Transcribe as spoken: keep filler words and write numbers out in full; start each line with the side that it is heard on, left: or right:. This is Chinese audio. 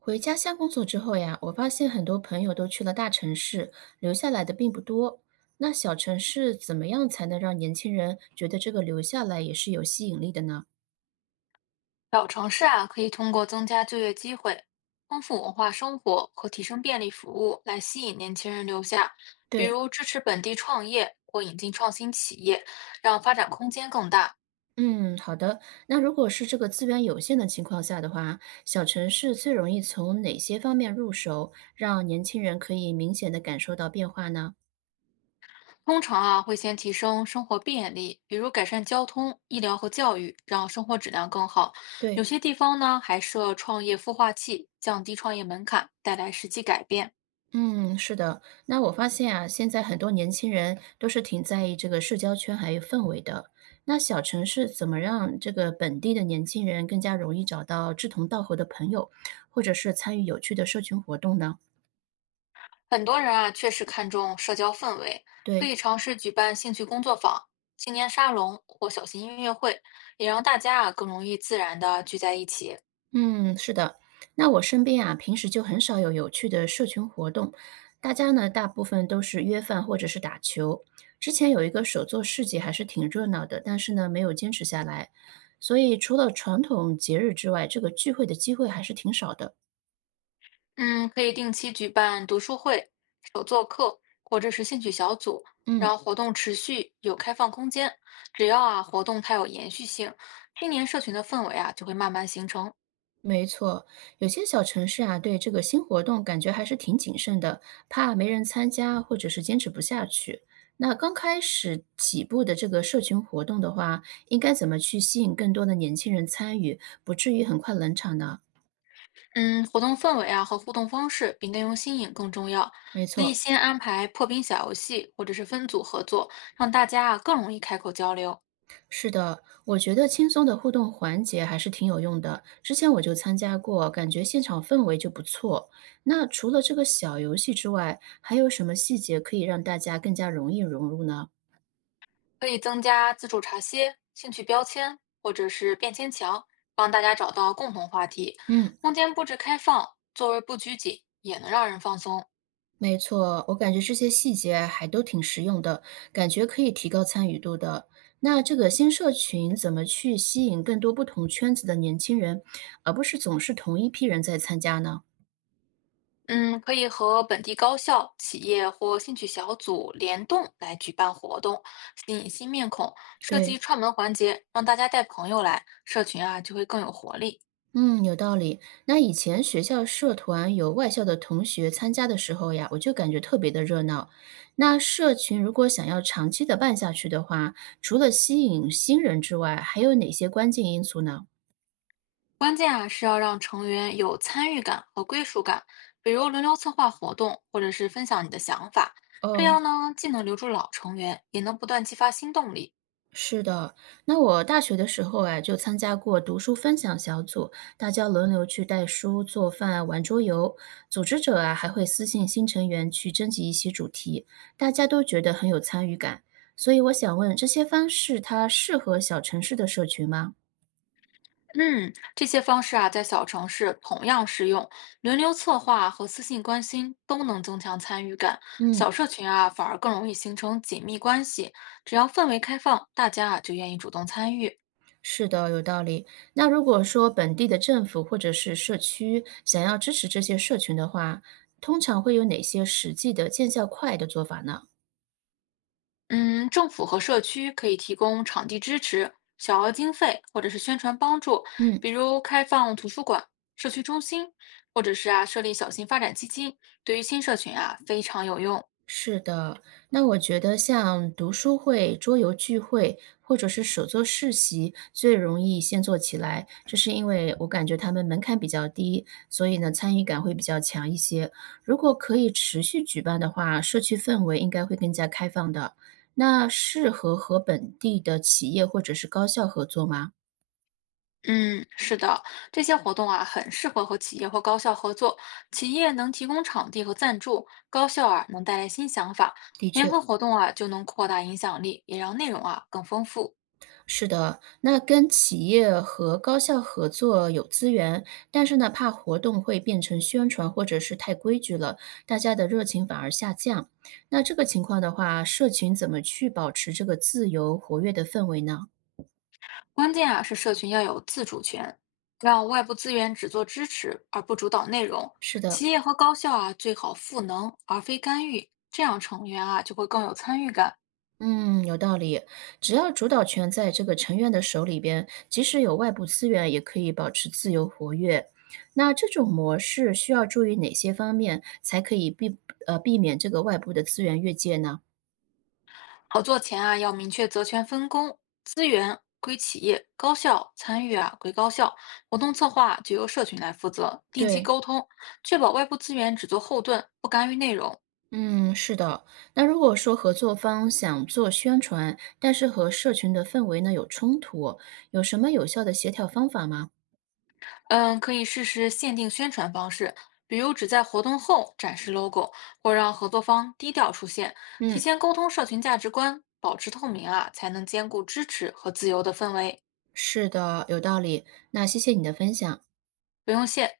right: 回家乡工作之后呀，我发现很多朋友都去了大城市，留下来的并不多。那小城市怎么样才能让年轻人觉得这个留下来也是有吸引力的呢？
left: 小城市啊，可以通过增加就业机会、丰富文化生活和提升便利服务来吸引年轻人留下，比
right: 对，
left: 如支持本地创业或引进创新企业，让发展空间更大。
right: 嗯，好的。那如果是这个资源有限的情况下的话，小城市最容易从哪些方面入手，让年轻人可以明显的感受到变化呢？
left: 通常啊，会先提升生活便利，比如改善交通、医疗和教育，让生活质量更好。有
right: 对，
left: 些地方呢，还设创业孵化器，降低创业门槛，带来实际改变。
right: 嗯，是的。那我发现啊，现在很多年轻人都是挺在意这个社交圈还有氛围的。那小城市怎么让这个本地的年轻人更加容易找到志同道合的朋友，或者是参与有趣的社群活动呢？
left: 很多人啊，确实看重社交氛围，可
right: 对。
left: 以尝试举办兴趣工作坊、青年沙龙或小型音乐会，也让大家啊更容易自然的聚在一起。
right: 嗯，是的。那我身边啊，平时就很少有有趣的社群活动，大家呢大部分都是约饭或者是打球。之前有一个手作市集，还是挺热闹的，但是呢没有坚持下来。所以除了传统节日之外，这个聚会的机会还是挺少的。
left: 嗯，可以定期举办读书会或者是兴趣小组，
right: 嗯。
left: 让活动持续有开放空间。只要啊活动它有延续性，青年社群的氛围啊就会慢慢形成。
right: 没错，有些小城市啊，对这个新活动感觉还是挺谨慎的，怕没人参加或者是坚持不下去。那刚开始起步的这个社群活动的话，应该怎么去吸引更多的年轻人参与，不至于很快冷场呢？
left: 嗯，活动氛围啊和互动方式比内容新颖更重要。
right: 没
left: 可以
right: 错，
left: 先安排破冰小游戏，或者是分组合作，让大家啊更容易开口交流。
right: 是的，我觉得轻松的互动环节还是挺有用的。之前我就参加过，感觉现场氛围就不错。那除了这个小游戏之外，还有什么细节可以让大家更加容易融入呢？
left: 可以增加自助茶歇、兴趣标签或者是便签墙，帮大家找到共同话题。
right: 嗯。
left: 空间布置开放，座位不拘谨，也能让人放松。
right: 没错，我感觉这些细节还都挺实用的，感觉可以提高参与度的。那这个新社群怎么去吸引更多不同圈子的年轻人，而不是总是同一批人在参加呢？
left: 嗯，可以和本地高校、企业或兴趣小组联动来举办活动，吸引新面孔，设计
right: 对，
left: 串门环节，让大家带朋友来，社群啊就会更有活力。
right: 嗯，有道理。那以前学校社团有外校的同学参加的时候呀，我就感觉特别的热闹。那社群如果想要长期的办下去的话，除了吸引新人之外，还有哪些关键因素呢？
left: 关键啊是要让成员有参与感和归属感，比如轮流策划活动，或者是分享你的想法，这
right: 哦，
left: 样呢既能留住老成员，也能不断激发新动力。
right: 是的，那我大学的时候啊，就参加过读书分享小组，大家轮流去带书、做饭、玩桌游。组织者啊，还会私信新成员去征集一些主题，大家都觉得很有参与感。所以我想问，这些方式它适合小城市的社群吗？
left: 嗯，这些方式啊，在小城市同样适用，轮流策划和私信关心都能增强参与感。
right: 嗯，
left: 小社群啊，反而更容易形成紧密关系。只要氛围开放，大家啊就愿意主动参与。
right: 是的，有道理。那如果说本地的政府或者是社区想要支持这些社群的话，通常会有哪些实际的见效快的做法呢？
left: 嗯，政府和社区可以提供场地支持、小额经费或者是宣传帮助，
right: 嗯。
left: 比如开放图书馆、社区中心，或者是啊设立小型发展基金，对于新社群啊非常有用。
right: 是的，那我觉得像读书会、桌游聚会或者是手作市集最容易先做起来，这是因为我感觉他们门槛比较低，所以呢参与感会比较强一些。如果可以持续举办的话，社区氛围应该会更加开放的。那适合和本地的企业或者是高校合作吗？
left: 嗯，是的，这些活动啊，很适合和企业或高校合作。企业能提供场地和赞助，高校啊能带来新想法，
right: 的确。
left: 联合活动啊就能扩大影响力，也让内容啊更丰富。
right: 是的，那跟企业和高校合作有资源，但是呢，怕活动会变成宣传或者是太规矩了，大家的热情反而下降。那这个情况的话，社群怎么去保持这个自由活跃的氛围呢？
left: 关键啊是社群要有自主权，让外部资源只做支持而不主导内容。
right: 是的，
left: 企业和高校啊最好赋能而非干预，这样成员啊就会更有参与感，
right: 嗯，有道理。只要主导权在这个成员的手里边，即使有外部资源，也可以保持自由活跃。那这种模式需要注意哪些方面，才可以避呃避免这个外部的资源越界呢？
left: 合作前啊，要明确责权分工，资源归企业，高校参与啊归高校，活动策划就由社群来负责，定期
right: 对，
left: 沟通，确保外部资源只做后盾，不干预内容。
right: 嗯，是的。那如果说合作方想做宣传，但是和社群的氛围呢有冲突，有什么有效的协调方法吗？
left: 嗯，可以试试限定宣传方式，比如只在活动后展示 logo，或让合作方低调出现，提
right: 嗯，
left: 前沟通社群价值观，保持透明啊，才能兼顾支持和自由的氛围。
right: 是的，有道理。那谢谢你的分享。
left: 不用谢。